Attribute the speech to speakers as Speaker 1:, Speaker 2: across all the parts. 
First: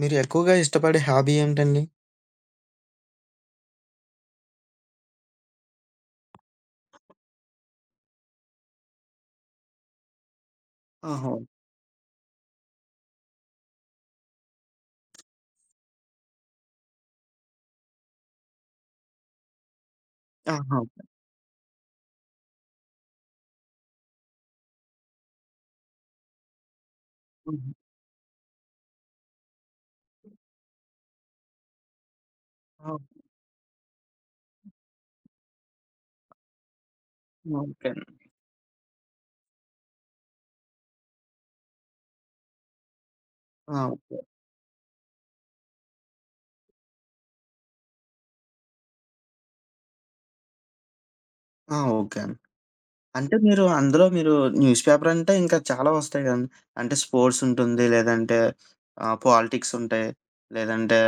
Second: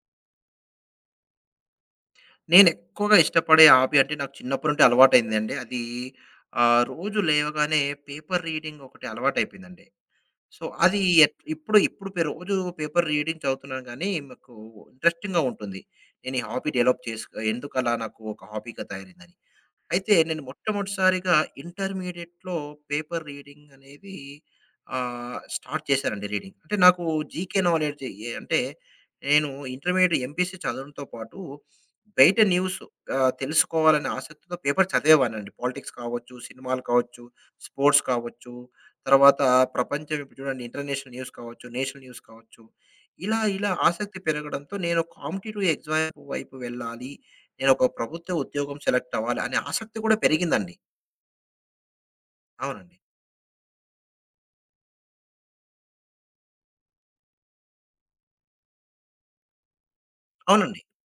Speaker 1: మీరు ఎక్కువగా ఇష్టపడే హాబీ ఏంటండి?
Speaker 2: నేనెక్కువగా ఇష్టపడే హాబీ అంటే నాకు చిన్నప్పటి నుండి అలవాటైందండి. అది రోజు లేవగానే పేపర్ రీడింగ్ ఒకటి అలవాటైపోయిందండి. సో, అది
Speaker 1: ఆహా!
Speaker 2: ఎట్ ఇప్పుడు ఇప్పుడు పె రోజు పేపర్ రీడింగ్ చదువుతున్నాను గానీ, మాకు ఇంట్రెస్టింగ్‌గా ఉంటుంది. నేను ఈ హాబీ డెవలప్ చేసుకు ఎందుకలా నాకు ఒక హాబీగా తయారైందని. అయితే నేను
Speaker 1: ఆహా!
Speaker 2: మొట్టమొదటిసారిగా ఇంటర్మీడియేట్‌లో పేపర్ రీడింగ్ అనేది స్టార్ట్ చేశానండి రీడింగ్. అంటే నాకు జీకే
Speaker 1: హుహు.
Speaker 2: నాలెడ్జ్ ఎ అంటే నేను ఇంటర్మీడియేట్ ఎంపీసీ చదవడంతో పాటు బయట న్యూస్
Speaker 1: ఆ!
Speaker 2: తెలుసుకోవాలనే ఆసక్తితో పేపర్ చదివేవాడినండి. పాలిటిక్స్ కావచ్చు, సినిమాలు కావచ్చు,
Speaker 1: ఓకే
Speaker 2: స్పోర్ట్స్
Speaker 1: అండి.
Speaker 2: కావచ్చు, తర్వాత ప్రపంచం ఇప్పుడు చూడండి ఇంటర్నేషనల్ న్యూస్ కావచ్చు, నేషనల్ న్యూస్ కావచ్చు. ఇలా ఇలా
Speaker 1: ఆ! ఓకే.
Speaker 2: ఆసక్తి పెరగడంతో నేను కాంపిటీటివ్ ఎగ్జామ్ వైపు వెళ్ళాలి. నేను ఒక ప్రభుత్వ ఉద్యోగం సెలెక్ట్ అవ్వాలి అనే ఆసక్తి కూడా పెరిగిందండి.
Speaker 1: ఆ! ఓకే అండి.
Speaker 2: అవునండి.
Speaker 1: అంటే మీరు న్యూస్ పేపర్ అంటే ఇంకా చాలా వస్తాయి కదండీ. అంటే స్పోర్ట్స్ ఉంటుంది. లేదంటే పాలిటిక్స్ ఉంటాయి.
Speaker 2: అవునండి.
Speaker 1: లేదంటే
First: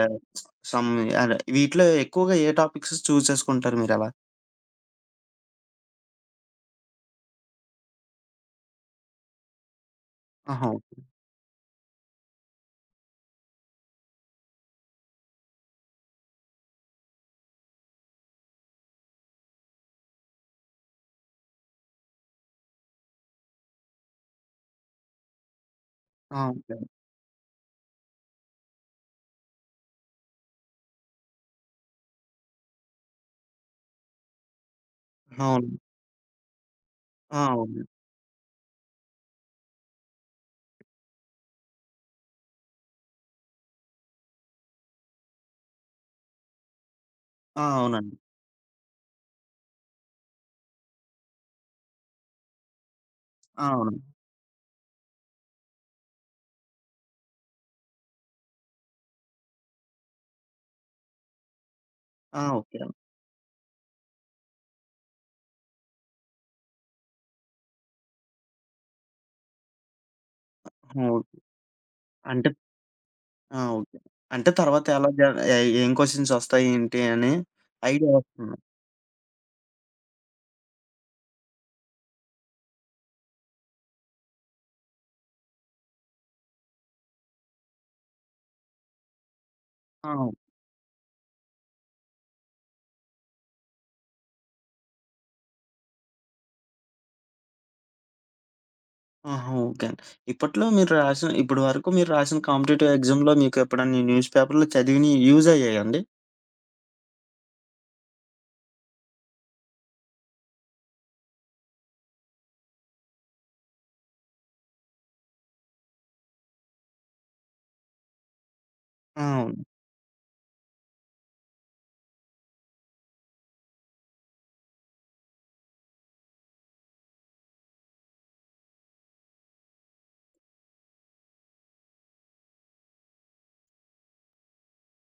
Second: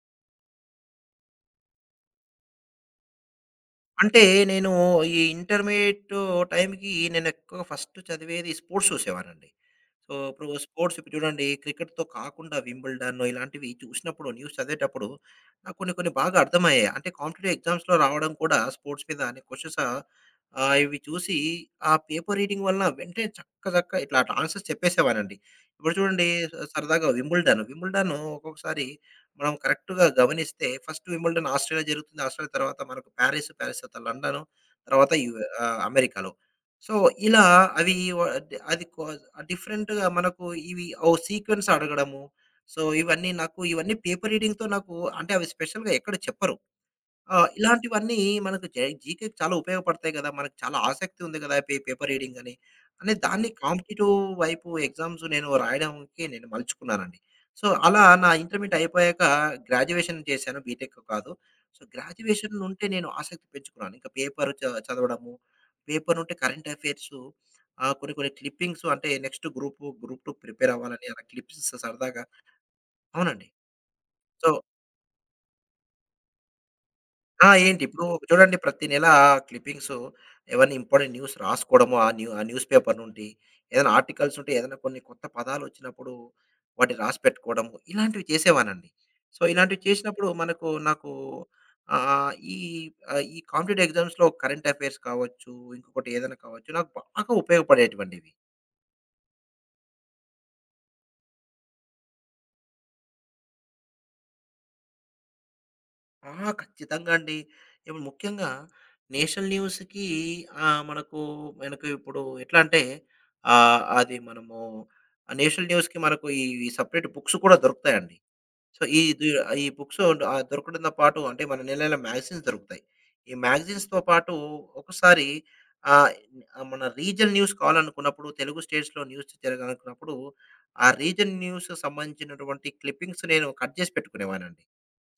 Speaker 1: సమ్ అదే వీటిలో ఎక్కువగా ఏ టాపిక్స్ చూజ్ చేసుకుంటారు మీరలా?
Speaker 2: అంటే నేను ఈ ఇంటర్మీడియేట్ టైంకి నేను ఎక్కువగా ఫస్ట్ చదివేది స్పోర్ట్స్ చూసేవాడినండి. సో ఇప్పుడు
Speaker 1: ఆహా! ఓకే.
Speaker 2: స్పోర్ట్స్ ఇప్పుడు చూడండి క్రికెట్‌తో కాకుండా వింబుల్డన్ ఇలాంటివి చూసినప్పుడు న్యూస్ చదివేటప్పుడు నాకు కొన్ని కొన్ని బాగా అర్థమయ్యాయి. అంటే కాంపిటీటివ్ ఎగ్జామ్స్‌లో రావడం కూడా స్పోర్ట్స్ మీద అనే క్వెషన్స్ ఇవి చూసి ఆ పేపర్ రీడింగ్ వలన వెంటనే చక్క చక్క ఇట్లా ఆన్సర్స్ చెప్పేసేవానండి. ఇప్పుడు చూడండి
Speaker 1: ఆ! ఓకే.
Speaker 2: సరదాగా వింబుల్డన్, వింబుల్డన్ ఒక్కొక్కసారి మనం కరెక్ట్‌గా గమనిస్తే ఫస్ట్ వింబుల్డన్ ఆస్ట్రేలియా జరుగుతుంది. ఆస్ట్రేలియా తర్వాత మనకు పారిస్, పారిస్ తర్వాత లండన్ తర్వాత యు
Speaker 1: అవును.
Speaker 2: అమెరికాలో. సో,
Speaker 1: ఆ!
Speaker 2: ఇలా
Speaker 1: అవును.
Speaker 2: అవి వ డ్ అది కొ డిఫరెంట్‌గా మనకు ఇవి ఓ సీక్వెన్స్ అడగడము. సో, ఇవన్నీ నాకు పేపర్ రీడింగ్‌తో నాకు అంటే అవి స్పెషల్‌గా ఎక్కడ చెప్పరు. ఆ!
Speaker 1: ఆ! అవునండి.
Speaker 2: ఇలాంటివన్నీ మనకు జే జీకేకి చాలా ఉపయోగపడతాయి గదా! మనకు చాలా ఆసక్తి ఉంది గదా! పే పేపర్ రీడింగ్ అని. అనే దాన్ని
Speaker 1: ఆ! అవునండి.
Speaker 2: కాంపిటీటివ్ వైపు ఎగ్జామ్స్ రాయడానికి నేను మలుచుకున్నానండి. సో, అలా నా ఇంటర్మీడియేట్ అయిపోయాక గ్రాడ్యుయేషన్ చేశాను బీటెక్ కాదు. సో,
Speaker 1: ఆ! అవును.
Speaker 2: గ్రాడ్యుయేషన్
Speaker 1: ఆ! ఓకే
Speaker 2: నుంటే
Speaker 1: అండి.
Speaker 2: నేను ఆసక్తి పెంచుకున్నాను. ఇంకా పేపర్ చ చదవడము, పేపర్ నుంటే కరెంట్ అఫైర్సు కొన్ని కొన్ని క్లిప్పింగ్స్ అంటే నెక్స్ట్ గ్రూప్, గ్రూప్ 2 ప్రిపేర్ అవ్వాలని అలా
Speaker 1: ఓకే.
Speaker 2: క్లిప్స్ సరదాగా
Speaker 1: అంటే
Speaker 2: అవునండి.
Speaker 1: ఆ! ఓకే.
Speaker 2: సో
Speaker 1: అంటే తర్వాత ఎలా జ ఏ ఏం క్వెషన్స్ వస్తాయి ఏంటి అని
Speaker 2: ఆ! ఏంటి ఇప్పుడు
Speaker 1: ఐడియా
Speaker 2: చూడండి
Speaker 1: వస్తుంది.
Speaker 2: ప్రతి నెల క్లిప్పింగ్స్ ఏవన్నా ఇంపార్టెంట్ న్యూస్ రాసుకోవడము, ఆ న్యూ ఆ న్యూస్ పేపర్ నుండి, ఏదైనా ఆర్టికల్స్ ఉంటే ఏదైనా కొన్ని కొత్త పదాలొచ్చినప్పుడు వాటిని రాసి పెట్టుకోవడము, ఇలాంటివి చేసేవానండి. సో, ఇలాంటివి
Speaker 1: ఆ!
Speaker 2: చేసినప్పుడు మనకు నాకు ఆహ్, ఈ ఈ కాంపిటేటివ్ ఎగ్జామ్స్‌లో కరెంట్ అఫైర్స్ కావచ్చు, ఇంకొకటి ఏదైనా కావచ్చు, నాకు బాగా ఉపయోగపడేటువంటివి.
Speaker 1: ఆహా! ఓకే అండి. ఇప్పట్లో మీరు రాసిన ఇప్పటి వరకు మీరు రాసిన కాంపిటీటివ్ ఎగ్జామ్‌లో మీకు ఎప్పుడన్నా ఈ న్యూస్ పేపర్‌లో చదివినయి యూజ్ అయ్యాయా అండి?
Speaker 2: ఆ! ఖచ్చితంగా అండి. ఇప్పుడు ముఖ్యంగా నేషనల్ న్యూస్‌కి ఆహ్, మనకు మనకు ఇప్పుడు ఎట్లా అంటే అది మనము ఆ నేషనల్ న్యూస్‌కి మనకు ఈ సెపరేట్ బుక్స్ కూడా దొరుకుతాయండి. సో, ఈ
Speaker 1: ఆ!
Speaker 2: ది
Speaker 1: అవును.
Speaker 2: ఈ బుక్స్ దొరకడంతో పాటు అంటే మన నెల నెలా మ్యాగజైన్స్ దొరుకుతాయి. ఈ మ్యాగజైన్స్‌తో పాటు ఒకసారి ఆహ్, మన రీజనల్ న్యూస్ కావాలనుకున్నప్పుడు తెలుగు స్టేట్స్‌లో న్యూస్ జరగాలనుకున్నప్పుడు ఆ రీజన్ న్యూస్‌కి సంబంధించినటువంటి క్లిప్పింగ్స్ నేను కట్ చేసి పెట్టుకునేవాడినండి.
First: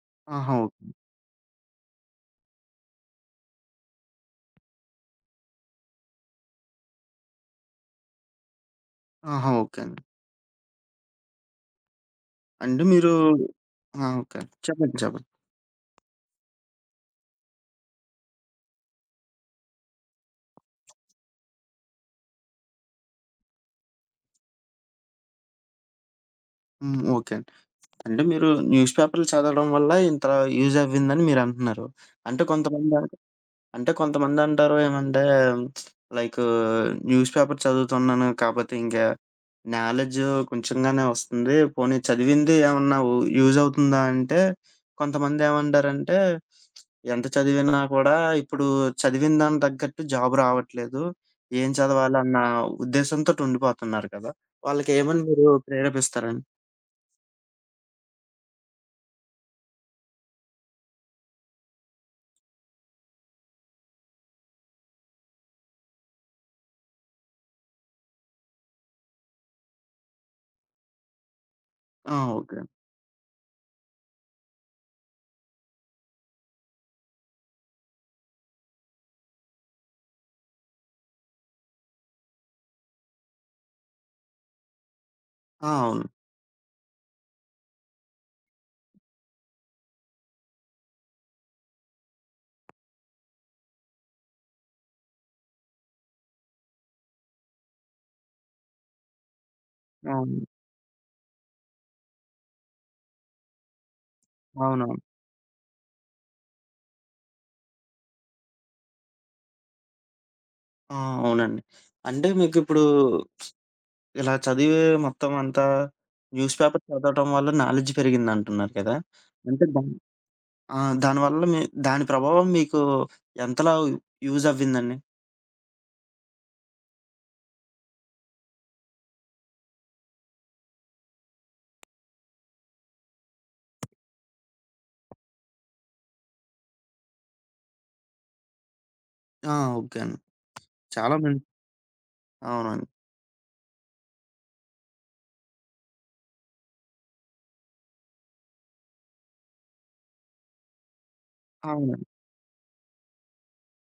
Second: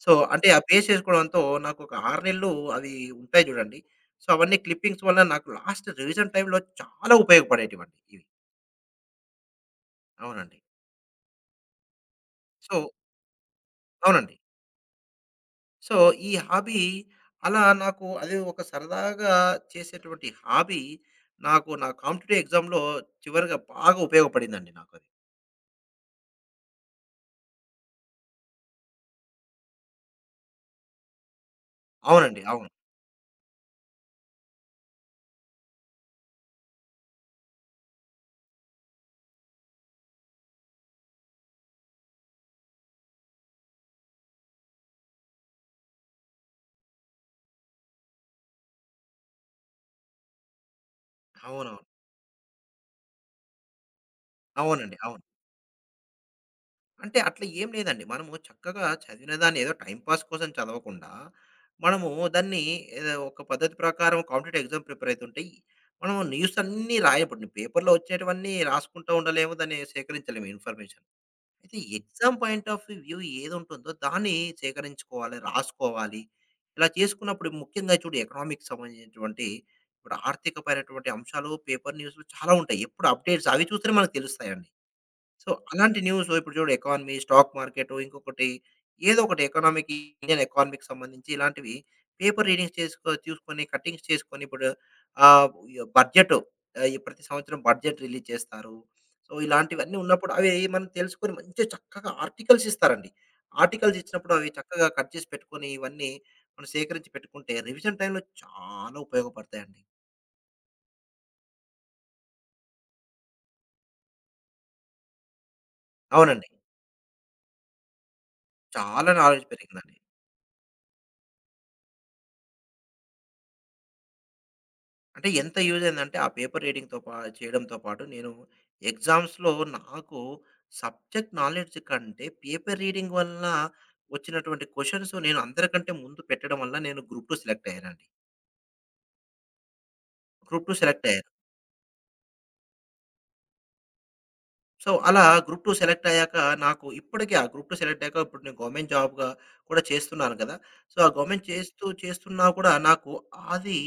Speaker 2: సో, అంటే
Speaker 1: ఆహా!
Speaker 2: ఆ
Speaker 1: ఓకే.
Speaker 2: పేస్ట్ చేసుకోవడంతో నాకొక 6 నెలలు అవి ఉంటాయి చూడండి. సో, అవన్నీ క్లిప్పింగ్స్ వల్ల నాకు లాస్ట్ రివిజన్ టైమ్‌లో చాలా ఉపయోగపడేటివండి ఇవి.
Speaker 1: ఆహా! ఓకే అండి.
Speaker 2: అవునండి.
Speaker 1: అంటే
Speaker 2: సో
Speaker 1: మీరు ఆ!
Speaker 2: అవునండి.
Speaker 1: ఓకే. చెప్పండి. చెప్పండి.
Speaker 2: సో, ఈ హాబీ అలా నాకు అది ఒక సరదాగా చేసేటువంటి హాబీ నాకు నా కాంపిటీటివ్ ఎగ్జామ్‌లో చివరిగా బాగా ఉపయోగపడిందండి నాకది.
Speaker 1: హ్మ్. ఓకే అండి. అంటే మీరు న్యూస్ పేపర్‌లు చదవడం వల్ల ఇంత యూజ్ అవ్విందని మీరంటున్నారు.
Speaker 2: అవునండి.
Speaker 1: అంటే
Speaker 2: అవును.
Speaker 1: కొంతమంది అంటే కొంతమందంటారు ఏమంటే లైక్ న్యూస్ పేపర్ చదువుతున్నాను కాపోతే ఇంకా నాలెడ్జ్ కొంచెంగానే వస్తుంది. పోనీ చదివింది ఏమన్నా యూజ్ అవుతుందా అంటే కొంతమందేమంటారంటే ఎంత చదివినా కూడా ఇప్పుడు చదివిన దానికి తగ్గట్టు జాబ్ రావట్లేదు. ఏం
Speaker 2: అవునవును.
Speaker 1: చదవాలన్న ఉద్దేశంతోటి ఉండిపోతున్నారు కదా!
Speaker 2: అవునండి. అవును.
Speaker 1: వాళ్ళకేమని మీరు ప్రేరేపిస్తారండి?
Speaker 2: అంటే అట్లా ఏం లేదండి. మనము చక్కగా చదివిన దాన్ని ఏదో టైమ్ పాస్ కోసం చదవకుండా, మనము దాన్ని ఏదో ఒక పద్ధతి ప్రకారం కాంపిటేటివ్ ఎగ్జామ్ ప్రిపేర్ అయితుంటే, మనం న్యూస్ అన్నీ రాయం. ఇప్పుడు పేపర్‌లో వచ్చేటివన్నీ రాసుకుంటూ ఉండలేము. దాన్ని సేకరించలేము ఇన్ఫర్మేషన్. అయితే
Speaker 1: ఆ!
Speaker 2: Exam
Speaker 1: okay.
Speaker 2: Point of view ఏదుంటుందో దాన్ని సేకరించుకోవాలి, రాసుకోవాలి. ఇలా చేసుకున్నప్పుడు ముఖ్యంగా చూడు ఎకనామిక్స్ సంబంధించినటువంటి ఇప్పుడు ఆర్థికపరమైనటువంటి అంశాలు పేపర్ న్యూస్‌లో చాలా ఉంటాయి. ఎప్పుడు అప్డేట్స్ అవి చూస్తేనే మనకు తెలుస్తాయండి. సో,
Speaker 1: ఆ!
Speaker 2: అలాంటి
Speaker 1: అవును.
Speaker 2: న్యూస్ ఇప్పుడు చూడు ఎకానమీ, స్టాక్ మార్కెట్ ఇంకొకటి ఏదో ఒకటి ఎకనామిక్ ఇండియన్ ఎకానమీకి సంబంధించి ఇలాంటివి పేపర్ రీడింగ్స్ చేసుకో చూసుకొని కట్టింగ్స్ చేసుకొని ఇప్పుడు ఆహ్, యొ బడ్జెట్ ఈ ప్రతి సంవత్సరం బడ్జెట్ రిలీజ్ చేస్తారు. సో, ఇలాంటివన్నీ ఉన్నప్పుడు
Speaker 1: అవును.
Speaker 2: అవి మనం తెలుసుకొని మంచిగా చక్కగా ఆర్టికల్స్ ఇస్తారండి. ఆర్టికల్స్ ఇచ్చినప్పుడు అవి చక్కగా
Speaker 1: అవునవును.
Speaker 2: కట్ చేసి పెట్టుకొని ఇవన్నీ మనం సేకరించి పెట్టుకుంటే రివిజన్ టైమ్‌లో చాలా ఉపయోగపడతాయండి.
Speaker 1: ఆ! అవునండి. అంటే మీకిప్పుడు ఇలా చదివే మొత్తం అంతా
Speaker 2: అవునండి.
Speaker 1: న్యూస్ పేపర్ చదవటం వల్ల నాలెడ్జ్ పెరిగిందంటున్నారు కదా!
Speaker 2: చాలా నాలెడ్జ్
Speaker 1: అంటే
Speaker 2: పెరిగిందండి.
Speaker 1: ఆ! దానివల్ల మీ దాని ప్రభావం మీకు ఎంతలా యూజ్ అవ్విందండి?
Speaker 2: అంటే ఎంత యూజ్ అయిందంటే ఆ పేపర్ రీడింగ్‌తో పా చేయడంతో పాటు నేను ఎగ్జామ్స్‌లో నాకు సబ్జెక్ట్ నాలెడ్జ్ కంటే పేపర్ రీడింగ్ వల్ల వచ్చినటువంటి క్వెషన్స్ నేను అందరికంటే ముందు పెట్టడం వల్ల నేను గ్రూప్ 2 సెలెక్ట్ అయ్యానండి.
Speaker 1: ఆ! ఓకే అండి.
Speaker 2: గ్రూప్ 2 సెలెక్ట్
Speaker 1: చాలా
Speaker 2: అయ్యాను.
Speaker 1: మం అవునండి.
Speaker 2: సో, అలా గ్రూప్ 2 సెలెక్ట్ అయ్యాక నాకు ఇప్పటికి ఆ గ్రూప్ 2 సెలెక్ట్ అయ్యాక ఇప్పుడు నేను గవర్నమెంట్ జాబ్‌గా కూడా చేస్తున్నాను కదా! సో, ఆ గవర్నమెంట్ చేస్తూ,
Speaker 1: అవునండి.
Speaker 2: చేస్తున్నా కూడా అది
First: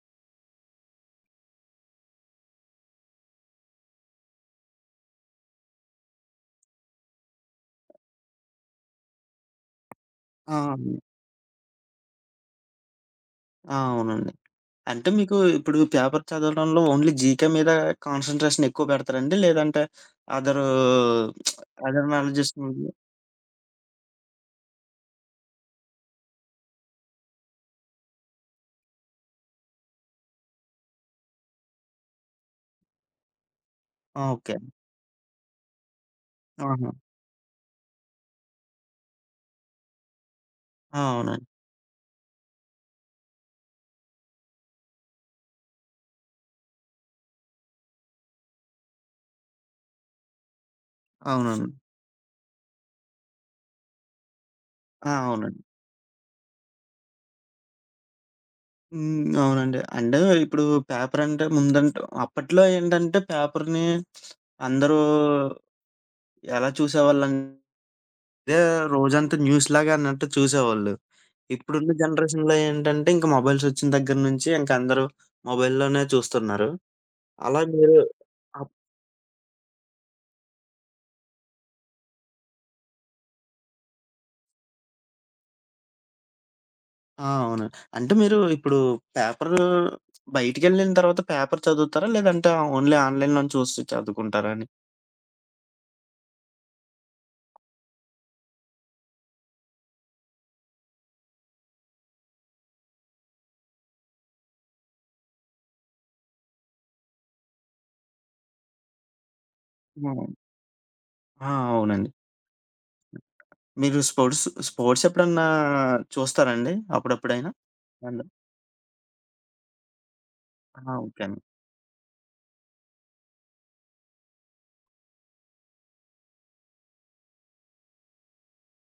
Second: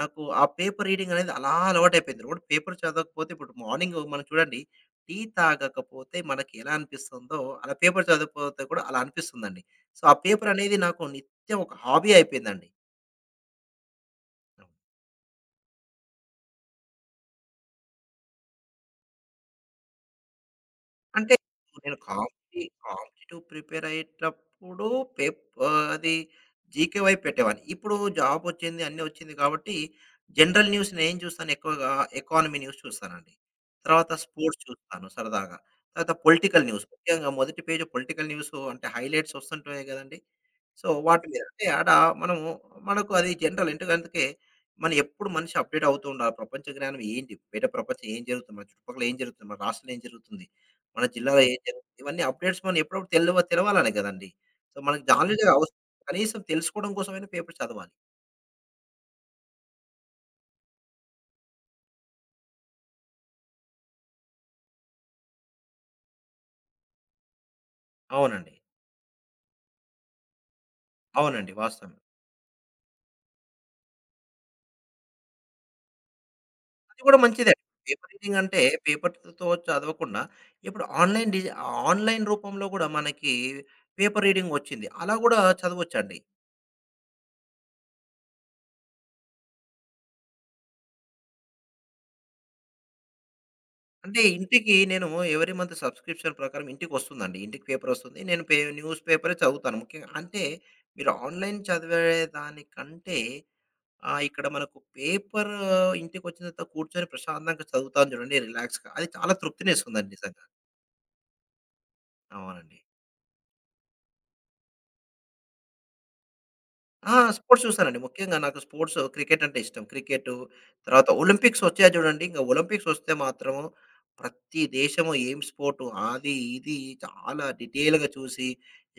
Speaker 2: నాకు ఆ పేపర్ రీడింగ్ అనేది అలా అలవాటైపోయింది. రోడ్ పేపర్ చదవకపోతే ఇప్పుడు మార్నింగ్ మనం చూడండి టీ తాగకపోతే మనకి ఎలా అనిపిస్తుందో, అలా పేపర్ చదవకపోతే కూడా అలా అనిపిస్తుందండి. సో, ఆ పేపర్
Speaker 1: ఆ!
Speaker 2: అనేది
Speaker 1: అవును.
Speaker 2: నాకు నిత్యం ఒక హాబీ అయిపోయిందండి.
Speaker 1: ఆ! అవునండి. అంటే మీకు ఇప్పుడు పేపర్ చదవడంలో ఓన్లీ జీకే మీద కాన్సంట్రేషన్ ఎక్కువ పెడతారండి? లేదంటే అదరు
Speaker 2: అంటే నేను
Speaker 1: అదర్ నాలెడ్జెస్
Speaker 2: కాంపిటీ
Speaker 1: మీద
Speaker 2: కాంపిటీటివ్ ప్రిపేర్ అయ్యేటప్పుడు పేప్ అది జీకే వైపు పెట్టేవాడిని. ఇప్పుడు జాబ్ వచ్చింది, అన్నీ వచ్చింది కాబట్టి జనరల్ న్యూస్ నేనేం చూస్తాను ఎక్కువగా ఎకానమీ న్యూస్ చూస్తానండి. తర్వాత
Speaker 1: ఆ! ఓకే.
Speaker 2: స్పోర్ట్స్ చూస్తాను సరదాగా. తర్వాత పొలిటికల్ న్యూస్
Speaker 1: ఆహా!
Speaker 2: ముఖ్యంగా మొదటి పేజ్ పొలిటికల్ న్యూస్ అంటే హైలైట్స్ వస్తుంటాయి కదండీ! సో,
Speaker 1: ఆ!
Speaker 2: వాటి మీద
Speaker 1: అవునండి.
Speaker 2: అంటే ఆడ మనము మనకు అది జనరల్. ఎందుకంటే మనం ఎప్పుడు మనిషి అప్‌డేట్ అవుతూ ఉండాలి. ప్రపంచ జ్ఞానం ఏంటి? బయట ప్రపంచం ఏం జరుగుతుంది? మన చుట్టుపక్కల ఏం జరుగుతుంది? మన రాష్ట్రంలో ఏం జరుగుతుంది? మన జిల్లాలో ఏం
Speaker 1: అవునండి.
Speaker 2: జరుగుతుంది? ఇవన్నీ అప్‌డేట్స్ మనం ఎప్పుడప్పుడు తెలవ తెలవాలని కదండీ! సో, మనకు
Speaker 1: ఆ!
Speaker 2: నాలెడ్జ్
Speaker 1: అవునండి.
Speaker 2: అవసరం. కనీసం తెలుసుకోవడం కోసమైనా పేపర్ చదవాలి.
Speaker 1: హ్మ్. అవునండి. అంటే ఇప్పుడు పేపరంటే ముందంటే అప్పట్లో ఏంటంటే పేపర్‌ని అందరూ ఎలా చూసేవాళ్ళంటే
Speaker 2: అవునండి.
Speaker 1: రోజంతా న్యూస్‌లాగా అన్నట్టు చూసేవాళ్ళు.
Speaker 2: అవునండి.
Speaker 1: ఇప్పుడున్న
Speaker 2: వాస్తవమే.
Speaker 1: జనరేషన్‌లో ఏంటంటే ఇంక మొబైల్స్ వచ్చిన దగ్గర నుంచి ఇంక అందరూ మొబైల్‌లోనే చూస్తున్నారు.
Speaker 2: అది కూడా మంచిదే.
Speaker 1: అలా మీరు
Speaker 2: పేపర్ రీడింగ్ అంటే
Speaker 1: అప్
Speaker 2: పేపర్‌తో చదవకుండా ఇప్పుడు ఆన్‌లైన్ డిజి ఆన్‌లైన్ రూపంలో కూడా మనకి పేపర్ రీడింగ్ వచ్చింది. అలా కూడా చదవొచ్చండి.
Speaker 1: ఆ! అవును. అంటే మీరు ఇప్పుడు పేపరు బయటికెళ్ళిన తర్వాత పేపర్ చదువుతారా? లేదంటే ఓన్లీ ఆన్‌లైన్‌లోనే చూసి
Speaker 2: అంటే
Speaker 1: చదువుకుంటారా అని?
Speaker 2: ఇంటికి నేను ఎవరీ మంత్ సబ్స్క్రిప్షన్ ప్రకారం ఇంటికొస్తుందండి. ఇంటికి పేపరొస్తుంది. నేను పే న్యూస్ పేపరే చదువుతాను. ముఖ్యంగా అంటే మీరు ఆన్‌లైన్ చదివేదానికంటే ఇక్కడ మనకు పేపర్ ఇంటికొచ్చిన తర్వాత కూర్చొని ప్రశాంతంగా చదువుతాను చూడండి రిలాక్స్‌గా. అది చాలా తృప్తినిస్తుందండి
Speaker 1: హ్మ్.
Speaker 2: నిజంగా.
Speaker 1: ఆ! అవునండి.
Speaker 2: అవునండి.
Speaker 1: మీరు స్పోర్ట్స్ ఎప్పుడన్నా చూస్తారాండి?
Speaker 2: ఆ!
Speaker 1: అప్పుడప్పుడైనా?
Speaker 2: స్పోర్ట్స్ చూస్తానండి.
Speaker 1: అండ్
Speaker 2: ముఖ్యంగా నాకు స్పోర్ట్స్ క్రికెట్ అంటే ఇష్టం. క్రికెటు,
Speaker 1: ఆ!
Speaker 2: తర్వాత
Speaker 1: ఓకే అండి.
Speaker 2: ఒలింపిక్స్ వచ్చాయి చూడండి. ఇంక ఒలింపిక్స్ వస్తే మాత్రం ప్రతి దేశము ఏం స్పోర్టు అది, ఇది చాలా డీటెయిల్‌గా చూసి,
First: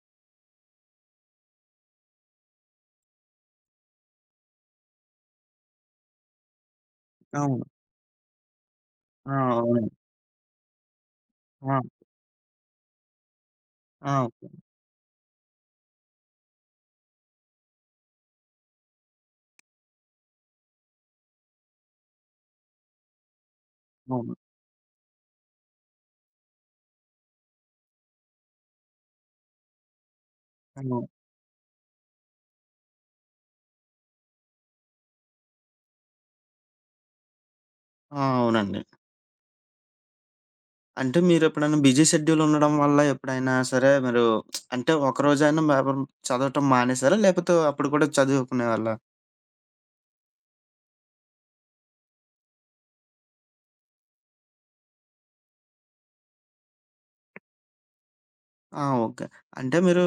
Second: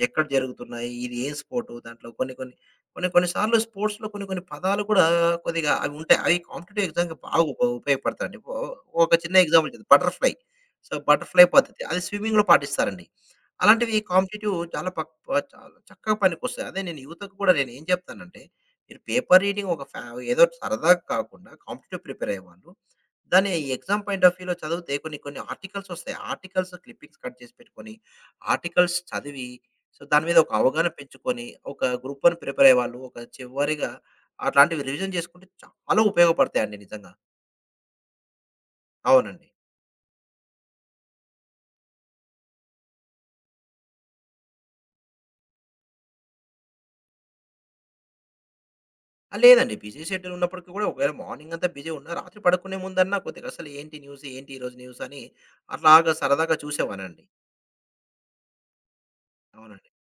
Speaker 2: ఎక్కడ జరుగుతున్నాయి, ఇది ఏం స్పోర్టు దాంట్లో కొన్ని, కొన్ని, కొన్ని, కొన్ని సార్లు స్పోర్ట్స్‌లో కొన్ని, కొన్ని పదాలు కూడా కొద్దిగా అవి ఉంటాయి. అవి కాంపిటీటివ్ ఎగ్జామ్‌కి బాగా ఉప
Speaker 1: అవును.
Speaker 2: ఉపయోగపడతాయండి. ఒ ఒక
Speaker 1: ఆ!
Speaker 2: చిన్న ఎగ్జాంపుల్ చెప్తా
Speaker 1: అవునండి.
Speaker 2: బటర్‌ఫ్లై. సో, బటర్‌ఫ్లై
Speaker 1: ఆ!
Speaker 2: పద్ధతి అది స్విమ్మింగ్‌లో పాటిస్తారండి. అలాంటివి
Speaker 1: ఆ! ఓకే.
Speaker 2: కాంపిటీటివ్ చాలా పక్ ప చాలా చక్కగా పనికొస్తాయి. అదే నేను యువతకు కూడా నేనేం చెప్తానంటే, మీరు పేపర్ రీడింగ్ ఒక ఫ్యా ఏదో సరదాగా కాకుండా కాంపిటీటివ్ ప్రిపేర్ అయ్యేవాళ్ళు, దాన్ని ఎగ్జామ్ పాయింట్
Speaker 1: అవును.
Speaker 2: ఆఫ్ వ్యూలో చదివితే కొన్ని కొన్ని ఆర్టికల్స్ వస్తాయి. ఆర్టికల్స్ క్లిప్పింగ్స్ కట్ చేసి పెట్టుకొని, ఆర్టికల్స్ చదివి, సో, దాని మీద ఒక అవగాహన
Speaker 1: అవును.
Speaker 2: పెంచుకొని, ఒక గ్రూప్ వన్ ప్రిపేర్ అయ్యేవాళ్ళు, ఒక చివరిగా అట్లాంటివి రివిజన్ చేసుకుంటే చాలా ఉపయోగపడతాయండి నిజంగా.
Speaker 1: ఆ! అవునండి.
Speaker 2: అవునండి.
Speaker 1: అంటే మీరెప్పుడైనా బిజీ షెడ్యూల్ ఉండడం వల్ల ఎప్పుడైనా సరే మీరు అంటే ఒకరోజైనా మ చదవటం మానేసారా? లేపోతే అప్పుడు కూడా చదువుకునేవాళ్ళా?
Speaker 2: ఆ! లేదండి. బిజీ షెడ్యూల్ ఉన్నప్పటికి కూడా ఒకవేళ మార్నింగ్ అంతా బిజీ ఉన్నా రాత్రి పడుకునే ముందన్నా కొద్దిగా అసలు ఏంటి న్యూస్? ఏంటి ఈరోజు న్యూస్? అని అట్లాగా సరదాగా చూసేవానండి.
Speaker 1: ఆ! ఓకే. అంటే
Speaker 2: అవునండి.
Speaker 1: మీరు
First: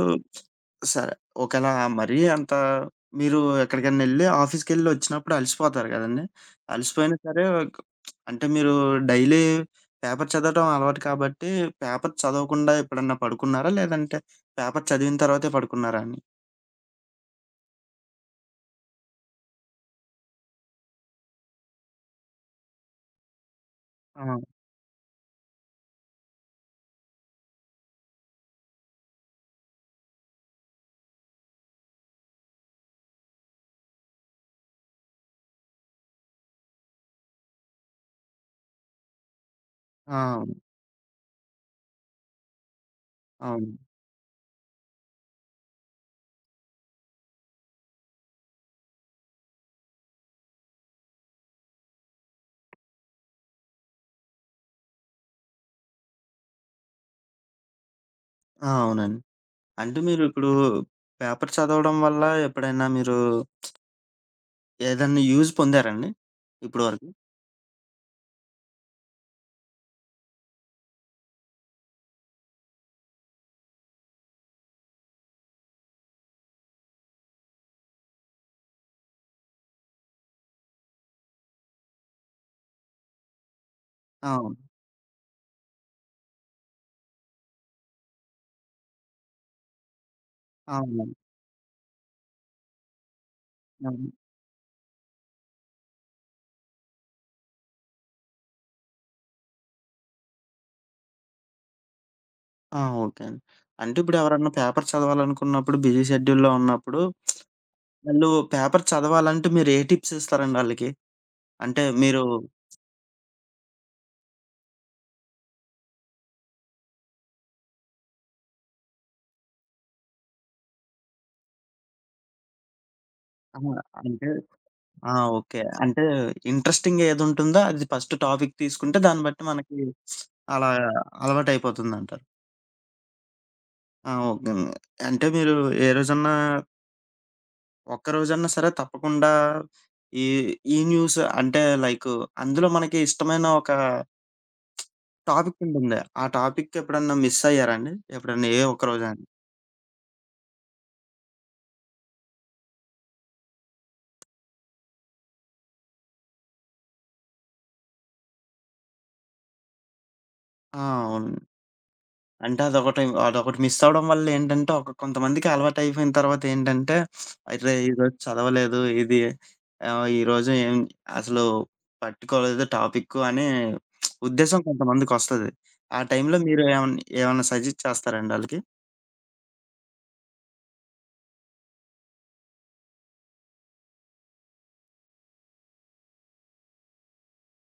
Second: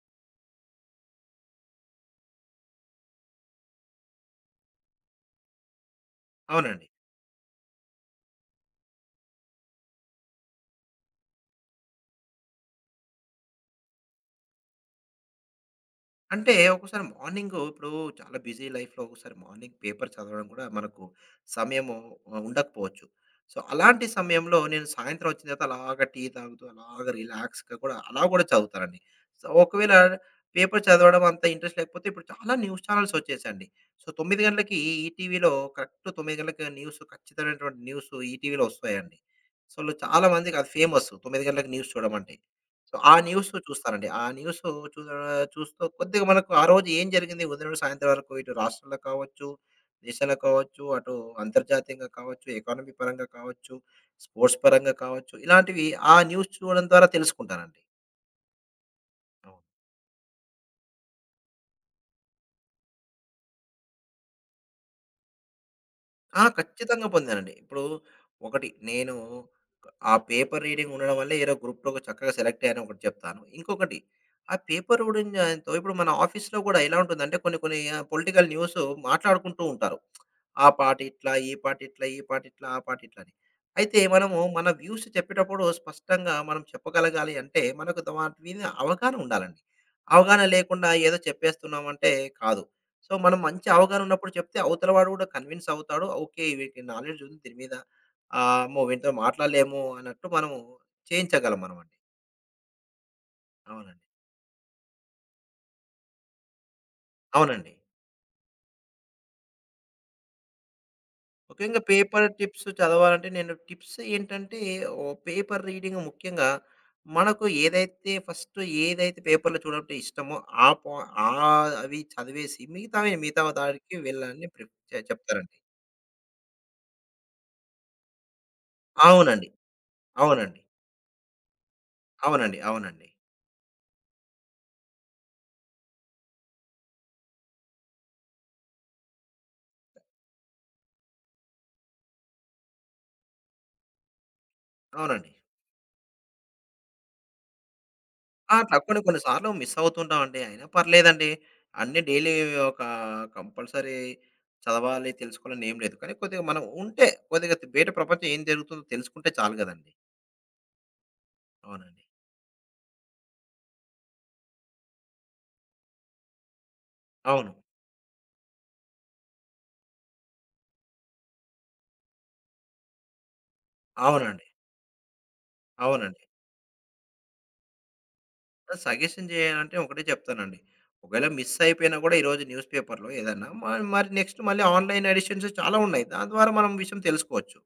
Speaker 1: సరే. ఒకేలా మరీ అంత మీరు ఎక్కడికైనెళ్లి ఆఫీస్‌కెళ్లి వచ్చినప్పుడు అలసిపోతారు గదండీ!
Speaker 2: అవునండి.
Speaker 1: అలసిపోయినా సరే క్ అంటే మీరు డైలీ పేపర్ చదవటం అలవాటు కాబట్టి, పేపర్ చదవకుండా ఎప్పుడన్నా పడుకున్నారా? లేదంటే పేపర్ చదివిన తర్వాతే పడుకున్నారా అండి?
Speaker 2: అంటే ఒక్కోసారి మార్నింగు ఇప్పుడు చాలా బిజీ లైఫ్‌లో ఒక్కోసారి మార్నింగ్ పేపర్ చదవడం కూడా మనకు సమయము ఉండకపోవచ్చు. సో, అలాంటి
Speaker 1: ఆ!
Speaker 2: సమయంలో నేను సాయంత్రం వచ్చిన తర్వాత అలాగా టీ తాగుతూ అలాగా రిలాక్స్‌గా కూడా అలా కూడా చదువుతానండి. సో, ఒకవేళ పేపర్ చదవడం అంత ఇంట్రెస్ట్ లేకపోతే ఇప్పుడు చాలా న్యూస్ ఛానెల్స్ వచ్చేసాయండి. సో, 9 గంటలకి ఈటీవీలో కరెక్ట్ 9 గంటలకి న్యూస్ ఖచ్చితమైనటువంటి న్యూస్ ఈటీవీలో వస్తాయండి. సో,
Speaker 1: ఆ!
Speaker 2: చాలా
Speaker 1: అవును.
Speaker 2: మందికి అది ఫేమస్ 9 గంటలకు న్యూస్ చూడమంటే. సో, ఆ న్యూస్
Speaker 1: అవును.
Speaker 2: చూస్తానండి. ఆ న్యూస్ చూ చూస్తూ కొద్దిగా మనకు ఆ రోజు ఏం జరిగింది ఉదయం నుండి సాయంత్రం వరకు ఇటు రాష్ట్రంలో కావచ్చు, దేశంలో కావచ్చు, అటు అంతర్జాతీయంగా కావచ్చు, ఎకానమీ పరంగా కావచ్చు, స్పోర్ట్స్ పరంగా కావచ్చు, ఇలాంటివి ఆ న్యూస్ చూడడం ద్వారా తెలుసుకుంటానండి.
Speaker 1: ఆ! అవునండి.
Speaker 2: అవును.
Speaker 1: అంటే మీరు ఇప్పుడు పేపర్ చదవడం వల్ల ఎప్పుడైనా మీరు ఏదన్నా యూజ్ పొందారా అండి?
Speaker 2: ఆ!
Speaker 1: ఇప్పటి
Speaker 2: ఖచ్చితంగా
Speaker 1: వరకు?
Speaker 2: పొందానండి. ఇప్పుడు ఒకటి నేను ఆ పేపర్ రీడింగ్ ఉండడం వల్ల ఏదో గ్రూప్‌లో చక్కగా సెలెక్ట్ అయ్యాను ఒకటి చెప్తాను. ఇంకొకటి ఆ పేపర్ రీడింగ్‌తో ఇప్పుడు మన ఆఫీస్‌లో కూడా ఎలా ఉంటుందంటే కొన్ని కొన్ని పొలిటికల్ న్యూస్ మాట్లాడుకుంటూ ఉంటారు. ఆ పాట ఇట్లా, ఈ పాట ఇట్లా, ఈ పాట ఇట్లా, ఆ పాట ఇట్లా అని. అయితే మనము
Speaker 1: అవును.
Speaker 2: మన వ్యూస్ చెప్పేటప్పుడు స్పష్టంగా మనం చెప్పగలగాలి అంటే మనకు ద వాటి మీద అవగాహన ఉండాలండి. అవగాహన లేకుండా
Speaker 1: అవునండి.
Speaker 2: ఏదో చెప్పేస్తున్నామంటే కాదు. సో, మనం మంచి అవగాహన
Speaker 1: అవును.
Speaker 2: ఉన్నప్పుడు చెప్తే అవతల వాడు కూడా కన్విన్స్ అవుతాడు. ఓకే. వీడికి నాలెడ్జ్ ఉంది దీని మీద. అమ్మో! వీనితో మాట్లాడలేము అన్నట్టు మనము చేయించగలం మనమండి.
Speaker 1: ఆ! ఓకే అండి. అంటే
Speaker 2: అవునండి.
Speaker 1: ఇప్పుడెవరన్నా పేపర్ చదవాలనుకున్నప్పుడు బిజీ షెడ్యూల్‌లో ఉన్నప్పుడు
Speaker 2: అవునండి.
Speaker 1: వాళ్ళు పేపర్ చదవాలంటే మీరు ఏ టిప్స్ ఇస్తారండి ఆళ్ళకి?
Speaker 2: ముఖ్యంగా
Speaker 1: అంటే మీరు
Speaker 2: పేపర్ టిప్స్ చదవాలంటే నేను టిప్స్ ఏంటంటే ఓ పేపర్ రీడింగ్ ముఖ్యంగా మనకు ఏదైతే ఫస్ట్ ఏదైతే పేపర్‌లో చూడటం ఇష్టమో ఆ పా ఆ అవి చదివేసి మిగతావి మిగతా
Speaker 1: అహా!
Speaker 2: దానికి
Speaker 1: అంటే
Speaker 2: వెళ్ళాలని ప్రిఫ్ చె
Speaker 1: ఆ!
Speaker 2: చెప్తారండి.
Speaker 1: ఓకే. అంటే ఇంట్రెస్టింగ్ ఏదుంటుందో అది ఫస్ట్ టాపిక్ తీసుకుంటే దాన్ని బట్టి
Speaker 2: అవునండి.
Speaker 1: మనకి
Speaker 2: అవునండి.
Speaker 1: అలా అలవాటయిపోతుందంటారు.
Speaker 2: అవునండి. అవునండి.
Speaker 1: ఆ! ఓకే అండి. అంటే మీరు ఏ రోజన్నా ఒక్క రోజన్నా సరే తప్పకుండా ఈ ఈ న్యూస్ అంటే లైకు అందులో మనకి ఇష్టమైన ఒక
Speaker 2: అవునండి.
Speaker 1: టాపికుంటుంది. ఆ టాపిక్ ఎప్పుడన్నా మిస్ అయ్యారాండి? ఎప్పుడన్నా ఏ
Speaker 2: అట్లా
Speaker 1: ఒక్క
Speaker 2: కొన్ని కొన్ని
Speaker 1: రోజైనా?
Speaker 2: సార్లు మిస్ అవుతుంటామండి. అయినా పర్లేదండి. అన్నీ డైలీ ఒక కంపల్సరీ చదవాలి, తెలుసుకోవాలని ఏం లేదు. కానీ కొద్దిగా మనం ఉంటే కొద్దిగా బయట ప్రపంచం ఏం జరుగుతుందో తెలుసుకుంటే చాలు గదండీ!
Speaker 1: ఆ! అవునండి.
Speaker 2: అవునండి.
Speaker 1: అంటే అదొకటి అదొకటి మిస్ అవ్వడం వల్ల ఏంటంటే, ఒక కొంతమందికి అలవాటయిపోయిన తర్వాత ఏంటంటే,
Speaker 2: అవును.
Speaker 1: అరే! ఈరోజు చదవలేదు. ఇది ఈరోజు ఏం అసలు పట్టుకోలేదు టాపిక్కు అనే
Speaker 2: అవునండి.
Speaker 1: ఉద్దేశం కొంతమందికొస్తది. ఆ
Speaker 2: అవునండి.
Speaker 1: టైంలో మీరు ఏమన్నా ఏమన్నా సజెస్ట్ చేస్తారండి ఆళ్ళకి?
Speaker 2: సజెషన్ చేయాలంటే ఒకటే చెప్తానండి. ఒకవేళ మిస్ అయిపోయినా కూడా ఈరోజు న్యూస్ పేపర్‌లో ఏదన్నా మ మరి నెక్స్ట్ మళ్ళీ ఆన్‌లైన్ ఎడిషన్స్ చాలా ఉన్నాయి. దాని ద్వారా మనం విషయం తెలుసుకోవచ్చు.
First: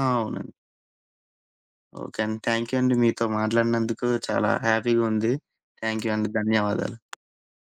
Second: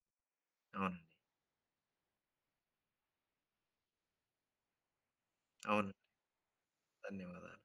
Speaker 1: ఆ! అవునండి.
Speaker 2: అవునండి.
Speaker 1: ఓకే అండి. థాంక్ యూ అండి. మీతో మాట్లాడినందుకు చాలా హ్యాపీగా ఉంది.
Speaker 2: అవును.
Speaker 1: థాంక్ యూ అండి. ధన్యవాదాలు.
Speaker 2: ధన్యవాదాలు.